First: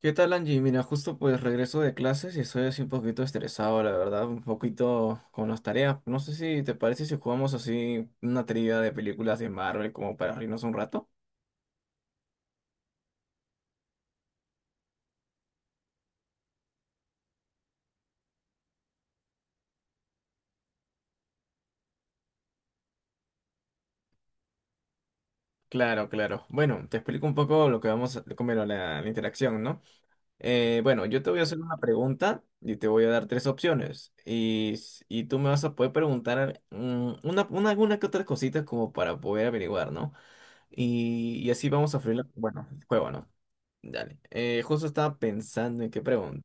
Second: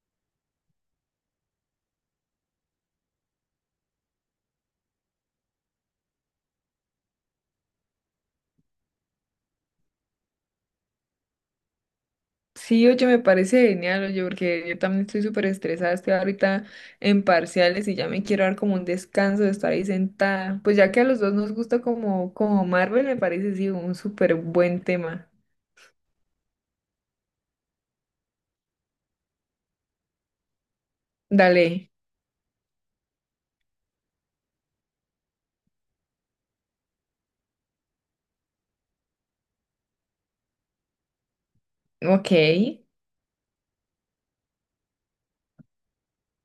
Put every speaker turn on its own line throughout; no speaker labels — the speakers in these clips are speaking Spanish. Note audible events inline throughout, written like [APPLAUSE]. ¿Qué tal, Angie? Mira, justo pues regreso de clases y estoy así un poquito estresado, la verdad, un poquito con las tareas. No sé si te parece si jugamos así una trivia de películas de Marvel como para reírnos un rato.
Sí, oye, me parece genial, oye, porque yo también estoy súper estresada, estoy ahorita en parciales y ya me quiero dar como un descanso de estar ahí sentada. Pues ya que a los dos nos gusta como Marvel, me parece sí un súper buen tema.
Claro, claro. Bueno, te explico un poco lo que vamos a comer a la interacción, ¿no? Bueno, yo te voy a hacer una
Dale,
pregunta y te voy a dar tres opciones. Y tú me vas a poder preguntar una, alguna que otras cositas como para poder averiguar, ¿no? Y así vamos a freír,
ok,
bueno, el juego, ¿no? Dale. Justo estaba pensando en qué pregunta.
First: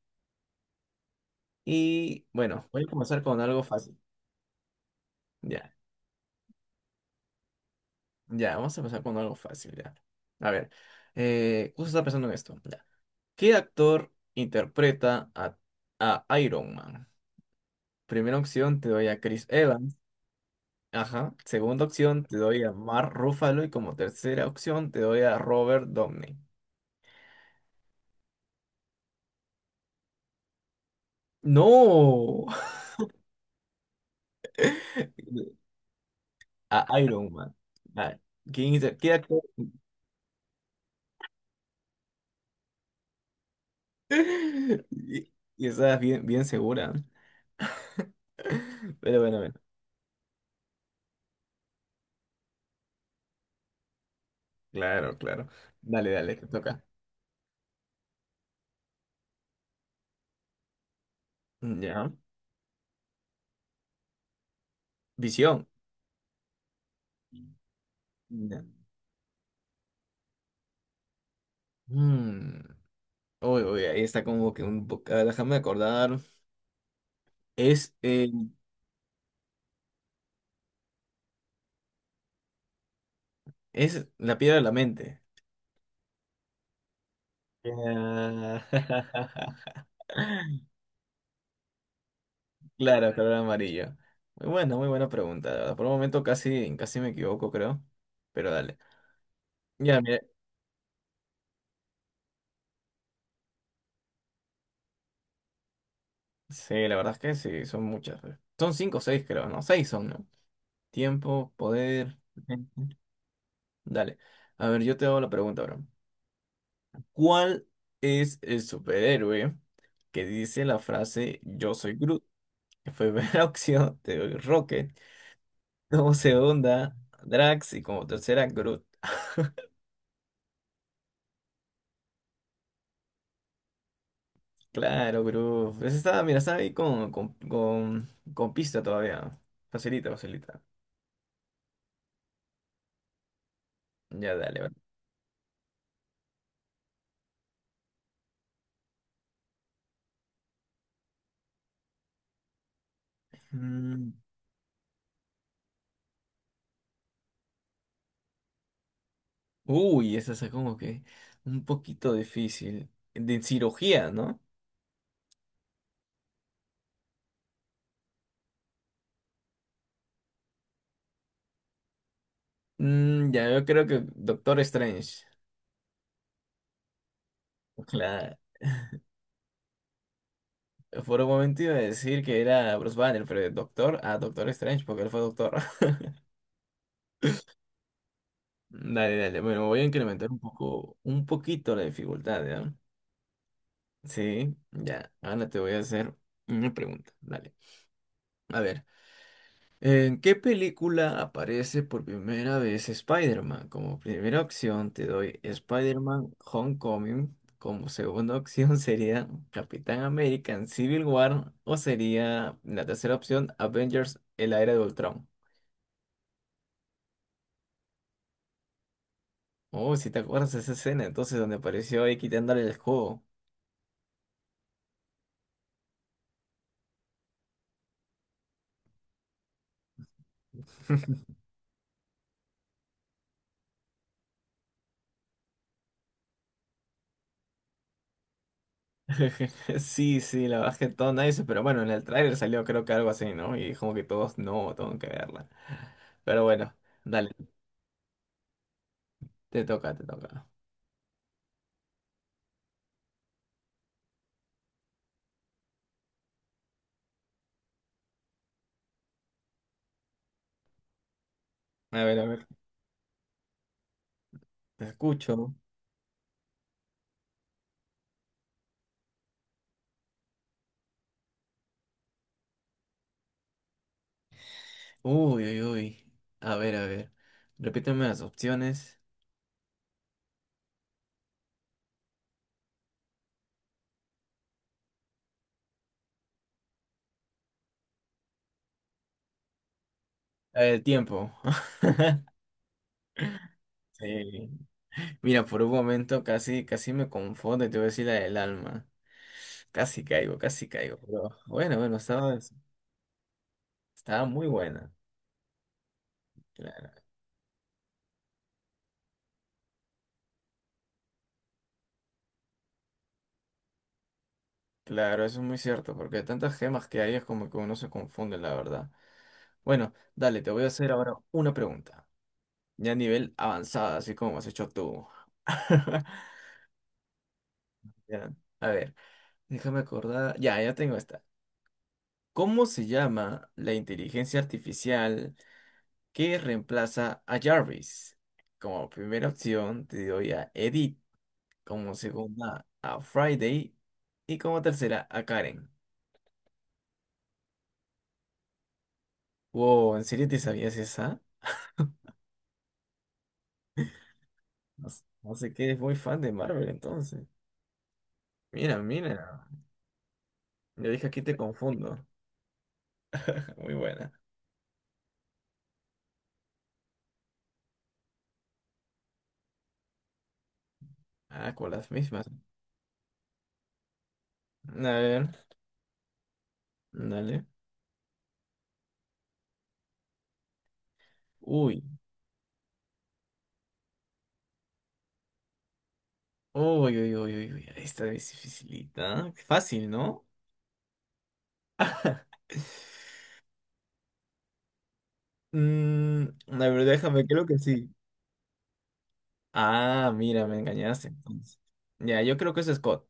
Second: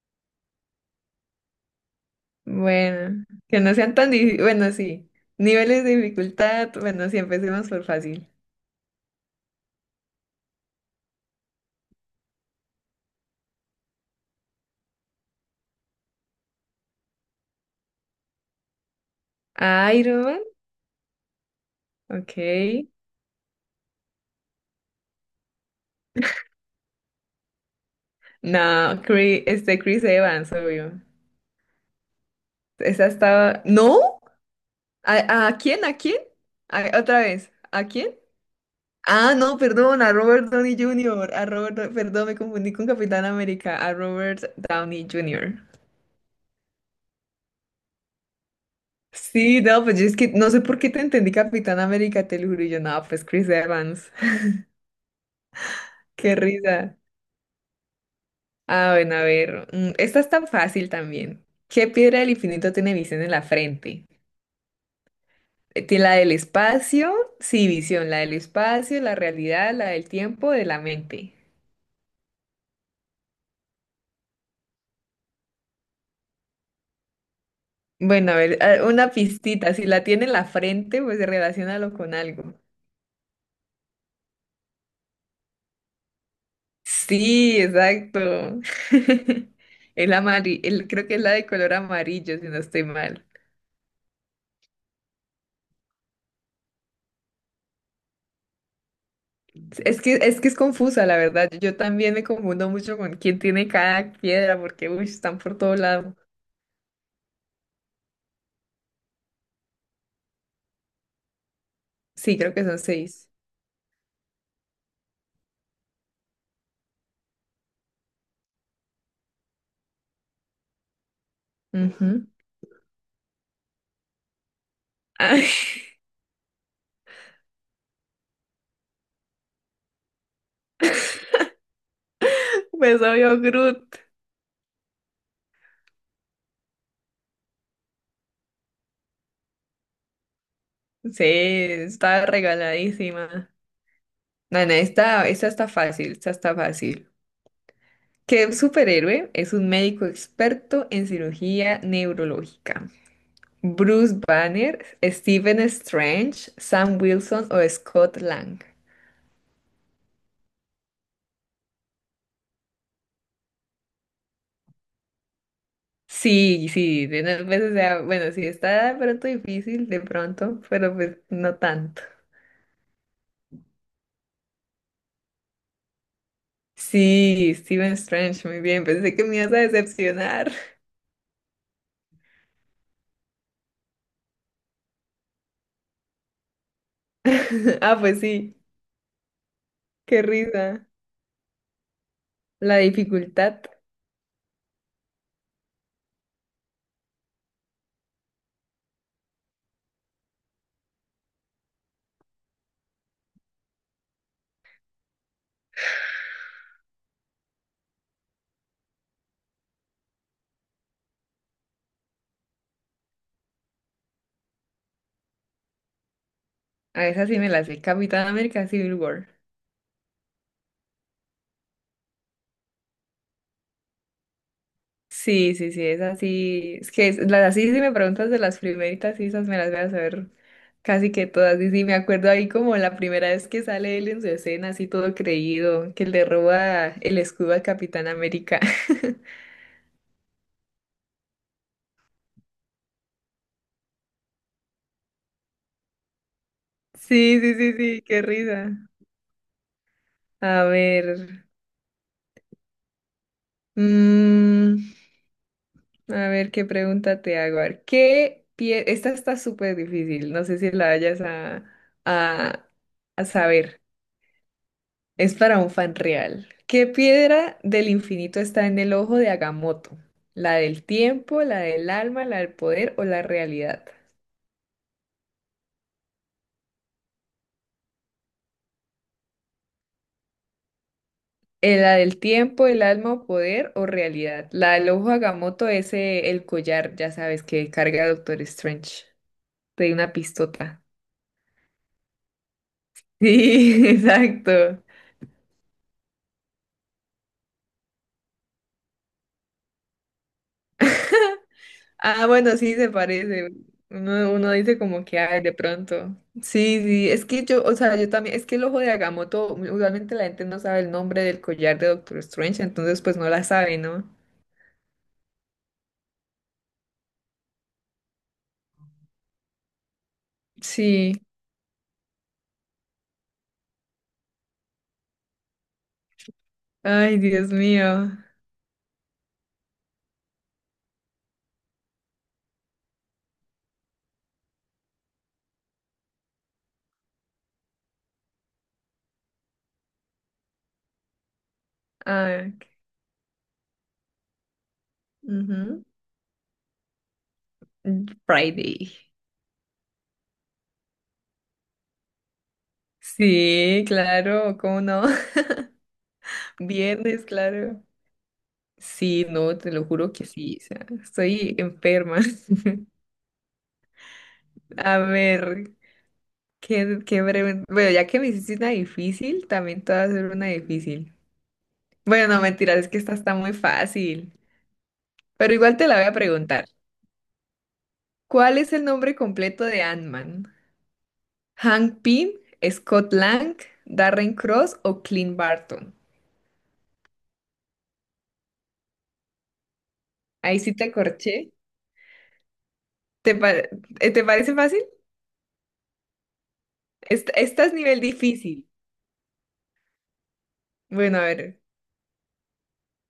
Y bueno, voy a comenzar
bueno,
con
que
algo
no sean
fácil.
tan difíciles, bueno, sí,
Ya,
niveles de dificultad, bueno, sí, empecemos por fácil.
ya, vamos a empezar con algo fácil, ya. A ver, justo estaba pensando en esto. Ya. ¿Qué actor interpreta a Iron Man? Primera opción te doy a Chris Evans.
Iron Man,
Ajá. Segunda opción te doy a
ok.
Mark Ruffalo. Y como tercera opción te doy a Robert Downey.
No, Chris, Chris Evans, obvio.
¡No!
Esa estaba, ¿no?
[LAUGHS]
¿A quién? ¿A quién?
A
Otra
Iron
vez.
Man.
¿A
A
quién?
¿Qué
Ah,
actor
no, perdón, a Robert Downey Jr. A Robert, perdón, me confundí con Capitán América, a Robert
[LAUGHS]
Downey
Y,
Jr.
y estás bien, bien segura. Pero bueno, bueno.
Sí, no, pues yo es que no sé por qué te entendí Capitán América, te lo juro, y yo no, pues Chris Evans. [LAUGHS]
Claro, claro. Dale,
Qué
dale, te toca.
risa. Ah, bueno, a ver, esta es tan fácil también. ¿Qué
Ya.
piedra del infinito tiene visión en la frente?
Visión.
Tiene la del espacio, sí, visión, la del
Ya.
espacio, la realidad, la del tiempo, de la mente.
Mm. Uy, uy, ahí está como que un poco. Déjame acordar. Es
Bueno, a ver, una pistita. Si la tiene en la frente, pues relaciónalo con algo.
es la piedra de la mente.
Sí, exacto.
Ah,
[LAUGHS]
[LAUGHS]
El amarillo, el, creo que es la de color amarillo, si no estoy
Claro,
mal.
color amarillo. Muy buena pregunta, la verdad. Por un momento casi, casi me equivoco, creo. Pero dale.
Es
Ya,
que,
mira.
es que es confusa, la verdad. Yo también me confundo mucho con quién tiene cada piedra, porque uy, están por todo lado.
Sí, la verdad es que sí, son muchas, pues. Son cinco o seis, creo, ¿no? Seis son, ¿no? Tiempo, poder.
Sí, creo que son
Ujú.
seis.
Dale. A ver, yo te hago la pregunta ahora. ¿Cuál es el superhéroe que dice la frase "Yo soy Groot"?
Ujú.
En primera [LAUGHS] opción te doy Rocket,
Ay,
como segunda Drax y como tercera Groot. Ah,
[LAUGHS] pues obvio, Groot.
claro, Groot. Esa está, mira, está ahí con pista todavía. Facilita, facilita.
Sí, está regaladísima.
Ya, dale,
No, no,
vale.
esta está fácil, esta está fácil. ¿Qué superhéroe es un médico experto en cirugía neurológica?
Mm.
Bruce Banner, Stephen Strange, Sam Wilson o Scott Lang.
Uy, esa es como que un poquito difícil. De cirugía, ¿no?
Sí, sí, de unas veces, o sea, bueno, sí está de pronto difícil, de pronto, pero pues no tanto.
Ya, yo creo que Doctor Strange.
Sí, Stephen
Claro.
Strange, muy bien, pensé que me ibas a decepcionar.
Por un momento iba a decir que era Bruce Banner, pero de Doctor a Doctor Strange, porque él fue Doctor. [LAUGHS]
[LAUGHS] Ah, pues sí,
Dale, dale. Bueno, voy a
qué
incrementar un
risa.
poco, un poquito la dificultad, ¿ya?
La dificultad,
Sí, ya. Ahora te voy a hacer una pregunta. Dale. A ver. ¿En qué película aparece por primera vez Spider-Man? Como primera opción te doy Spider-Man Homecoming. Como segunda opción sería Capitán América en Civil War. O sería la tercera opción Avengers, el era de Ultron.
a esa sí me la sé, Capitán América Civil War.
Oh, si te acuerdas de esa escena, entonces donde apareció ahí quitándole el juego.
Sí, sí, sí, es así. Es que es- las así, si me preguntas de las primeritas, sí, esas me las voy a saber casi que
[LAUGHS]
todas. Y sí, me acuerdo ahí como la primera vez que sale él en su escena, así todo creído, que le roba el escudo al Capitán América. [LAUGHS]
Sí, sí, la bajé todo nice, pero bueno, en el tráiler salió creo que algo así, ¿no? Y como que todos, no, tengo que verla. Pero bueno, dale,
Sí, sí, sí, sí, qué risa.
te toca.
A ver, mm, a ver qué pregunta te hago. A ver, ¿qué pie... Esta está súper difícil, no sé si la vayas
A ver,
a, a saber.
te
Es
escucho.
para un fan real. ¿Qué piedra del infinito está en el ojo de Agamotto? ¿La del tiempo, la del alma, la del poder o la realidad?
Uy, uy, uy. A ver, a ver. Repíteme las opciones.
La del tiempo, el alma o poder o realidad. La del ojo de Agamotto es el collar, ya sabes, que carga Doctor Strange. Te di una
El
pistota. [LAUGHS]
tiempo. [LAUGHS]
Sí,
Sí.
exacto.
Mira, por un momento casi, casi me confundo y te voy a decir la del alma. Casi caigo, casi caigo. Pero bueno,
Ah, bueno, sí se parece.
estaba
Uno,
muy
uno dice
buena.
como que, ay, de pronto. Sí,
Claro,
sí, es que yo, o sea, yo también, es que el ojo de Agamotto, usualmente la gente no sabe el nombre del collar de Doctor Strange, entonces pues no la sabe, ¿no?
claro, eso es muy cierto, porque de tantas gemas que hay es como que uno se confunde, la verdad. Bueno, dale, te voy a hacer
Sí.
ahora una pregunta. Ya a nivel avanzada, así como has hecho tú. [LAUGHS]
Ay, Dios mío.
Ya, a ver. Déjame acordar. Ya, ya tengo esta. ¿Cómo se llama la inteligencia artificial que reemplaza a Jarvis? Como primera opción te doy a Edith, como
Ay,
segunda a Friday y como tercera a Karen.
ujú. Friday.
Wow, ¿en serio te sabías esa?
Sí, claro, ¿cómo no?
No sé
[LAUGHS]
qué, eres muy fan de Marvel entonces.
Viernes, claro.
Mira,
Sí,
mira.
no, te lo juro que sí, o sea,
Yo dije aquí te
estoy
confundo.
enferma. [LAUGHS]
[LAUGHS] Muy buena.
A ver. Qué breve. Bueno, ya que me hiciste una difícil, también te voy a hacer una difícil.
Ah, con las mismas.
Bueno, no, mentiras, es que esta está muy fácil.
A ver,
Pero igual te la voy a preguntar.
dale.
¿Cuál es el nombre completo de Ant-Man?
Uy.
¿Hank Pym, Scott Lang, Darren Cross o Clint Barton?
Uy, uy, uy, uy, uy, esta es dificilita. Fácil, ¿no?
Ahí sí te corché.
[LAUGHS]
¿Te, pa- ¿Te parece fácil?
A ver, déjame,
Esta,
creo que
esta es
sí.
nivel difícil.
Ah, mira, me engañaste
Bueno, a
entonces.
ver.
Ya, yo creo que eso es Scott.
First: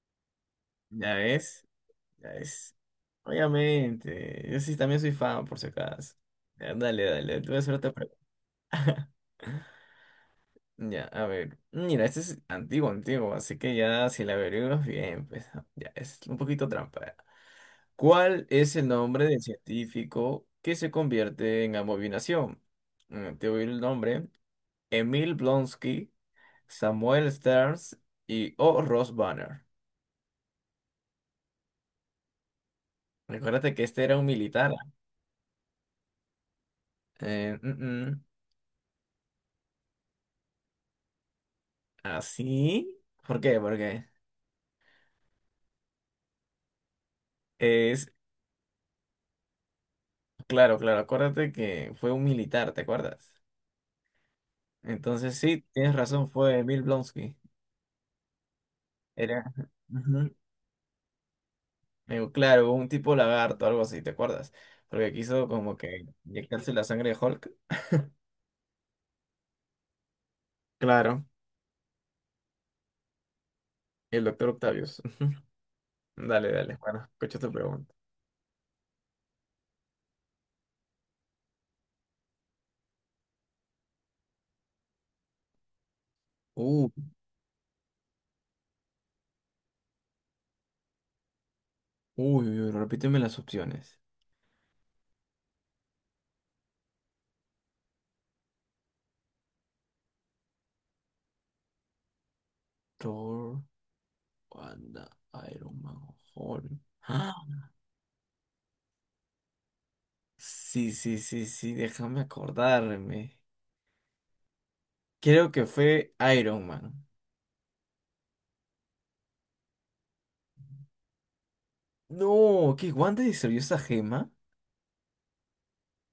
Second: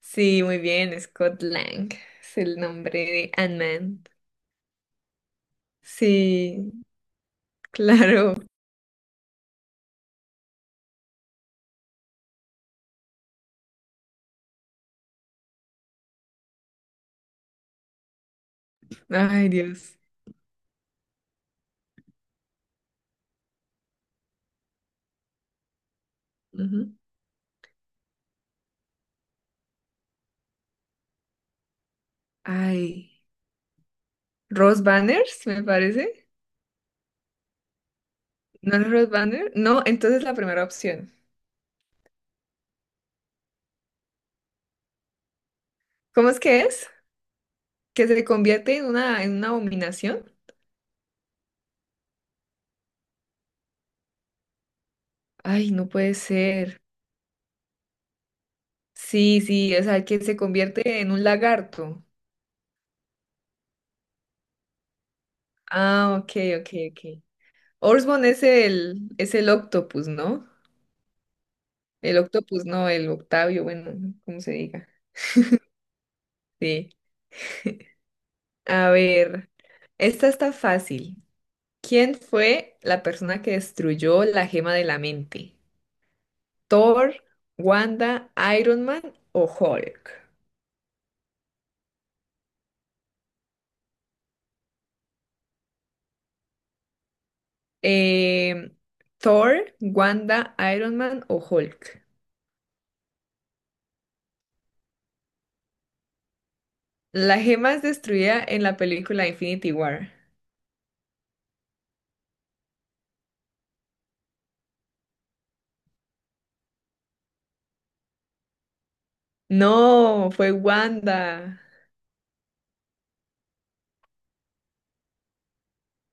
Sí, muy bien,
¿Ya
Scott
ves?
Lang.
Ya
Es el
ves.
nombre de Ant-Man.
Obviamente. Yo sí también soy fan, por si acaso.
Sí,
Ya, dale, dale, te voy a hacer otra
[LAUGHS]
pregunta.
claro.
Ya, a ver. Mira, este es antiguo, antiguo, así que ya si la averiguas bien, pues ya, es un poquito trampa. ¿Cuál es el nombre del
Ay, Dios.
científico que se convierte en abominación? Te voy a ir el nombre. Emil Blonsky,
Ujú.
Samuel Stearns y O. Ross Banner.
Ay,
Recuérdate que este era un militar.
Rose Banners, me parece.
Eh, mm, mm.
¿No es Rose Banner? No, entonces la primera opción.
¿Así? ¿Por qué? Porque
¿Cómo es? ¿Que
es...
se convierte en una abominación?
Claro, claro, acuérdate que fue un militar, ¿te acuerdas? Entonces sí,
Ay, no
tienes
puede
razón, fue
ser.
Emil Blonsky.
Sí,
Era...
sí, o sea, que se
[LAUGHS]
convierte en un lagarto.
Me digo, claro, un tipo lagarto, algo así, ¿te acuerdas? Porque quiso como que
Ah, ok, ok,
inyectarse la sangre de
ok.
Hulk.
Orsborn es el octopus, ¿no?
Claro,
El octopus, no, el Octavio, bueno,
el
como
doctor
se diga.
Octavius. Ujú. Dale, dale,
Sí.
bueno, escucha tu pregunta.
A ver, esta está fácil. ¿Quién fue la persona que destruyó la gema de la mente?
Uh,
Thor, Wanda, Iron Man o Hulk.
uy, uy, uy, repíteme las opciones.
Em, Thor, Wanda, Iron Man o Hulk.
Thor, Wanda, Iron Man, Hulk. ¡Ah!
La gema es destruida en la película Infinity War.
Sí, sí, sí, sí, déjame acordarme. Creo que fue Iron Man.
No, fue Wanda.
No, ¿qué? ¿Wanda destruyó esa gema?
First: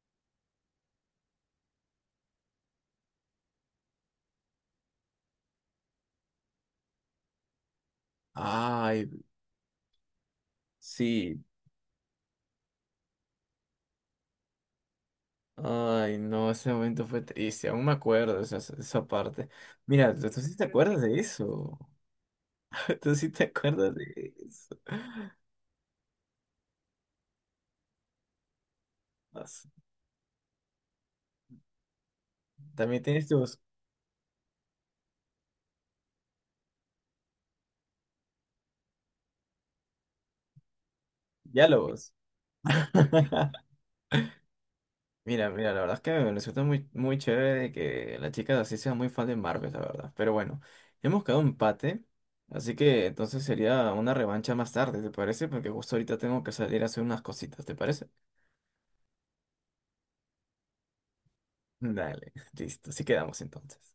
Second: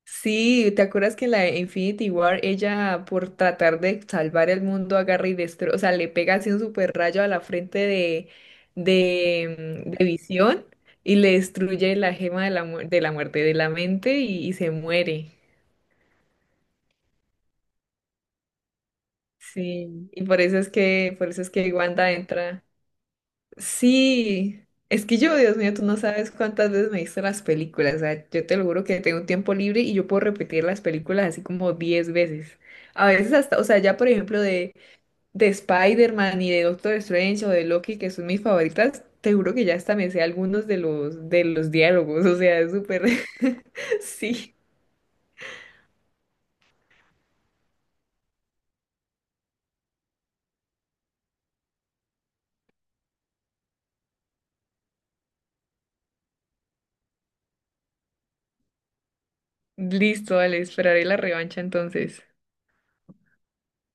Sí, ¿te acuerdas que en la de Infinity War ella por tratar de salvar el mundo agarra y destruye, o sea, le pega así un super rayo a la frente de,
Ay,
de, mm, de Visión y le
sí.
destruye la gema de la, mu- de la muerte de la mente y se muere.
Ay, no, ese momento fue triste, aún me acuerdo esa, esa parte.
Sí,
Mira,
y
tú
por
sí
eso
te
es
acuerdas
que,
de
por eso es que
eso.
Wanda entra.
[LAUGHS] Tú sí te acuerdas de
Sí,
eso.
es que yo, Dios mío, tú no sabes cuántas veces me he visto las películas. O sea, yo te lo juro que tengo un tiempo
As-
libre y yo puedo repetir las películas así como 10 veces.
También
A
tienes
veces hasta,
tus
o sea, ya por ejemplo de Spider-Man y de Doctor Strange o de Loki, que son mis favoritas, te juro que ya hasta me sé algunos de los
diálogos.
diálogos. O sea, es súper.
[LAUGHS]
[LAUGHS] Sí.
Mira, mira, la verdad es que me resulta muy, muy chévere que la chica así sea muy fan de Marvel, la verdad. Pero bueno, hemos quedado empate, así que entonces sería una revancha más tarde, ¿te parece? Porque justo ahorita tengo que salir a hacer unas cositas, ¿te parece?
Listo, vale, esperaré la revancha entonces.
Dale, [LAUGHS] listo, así quedamos entonces.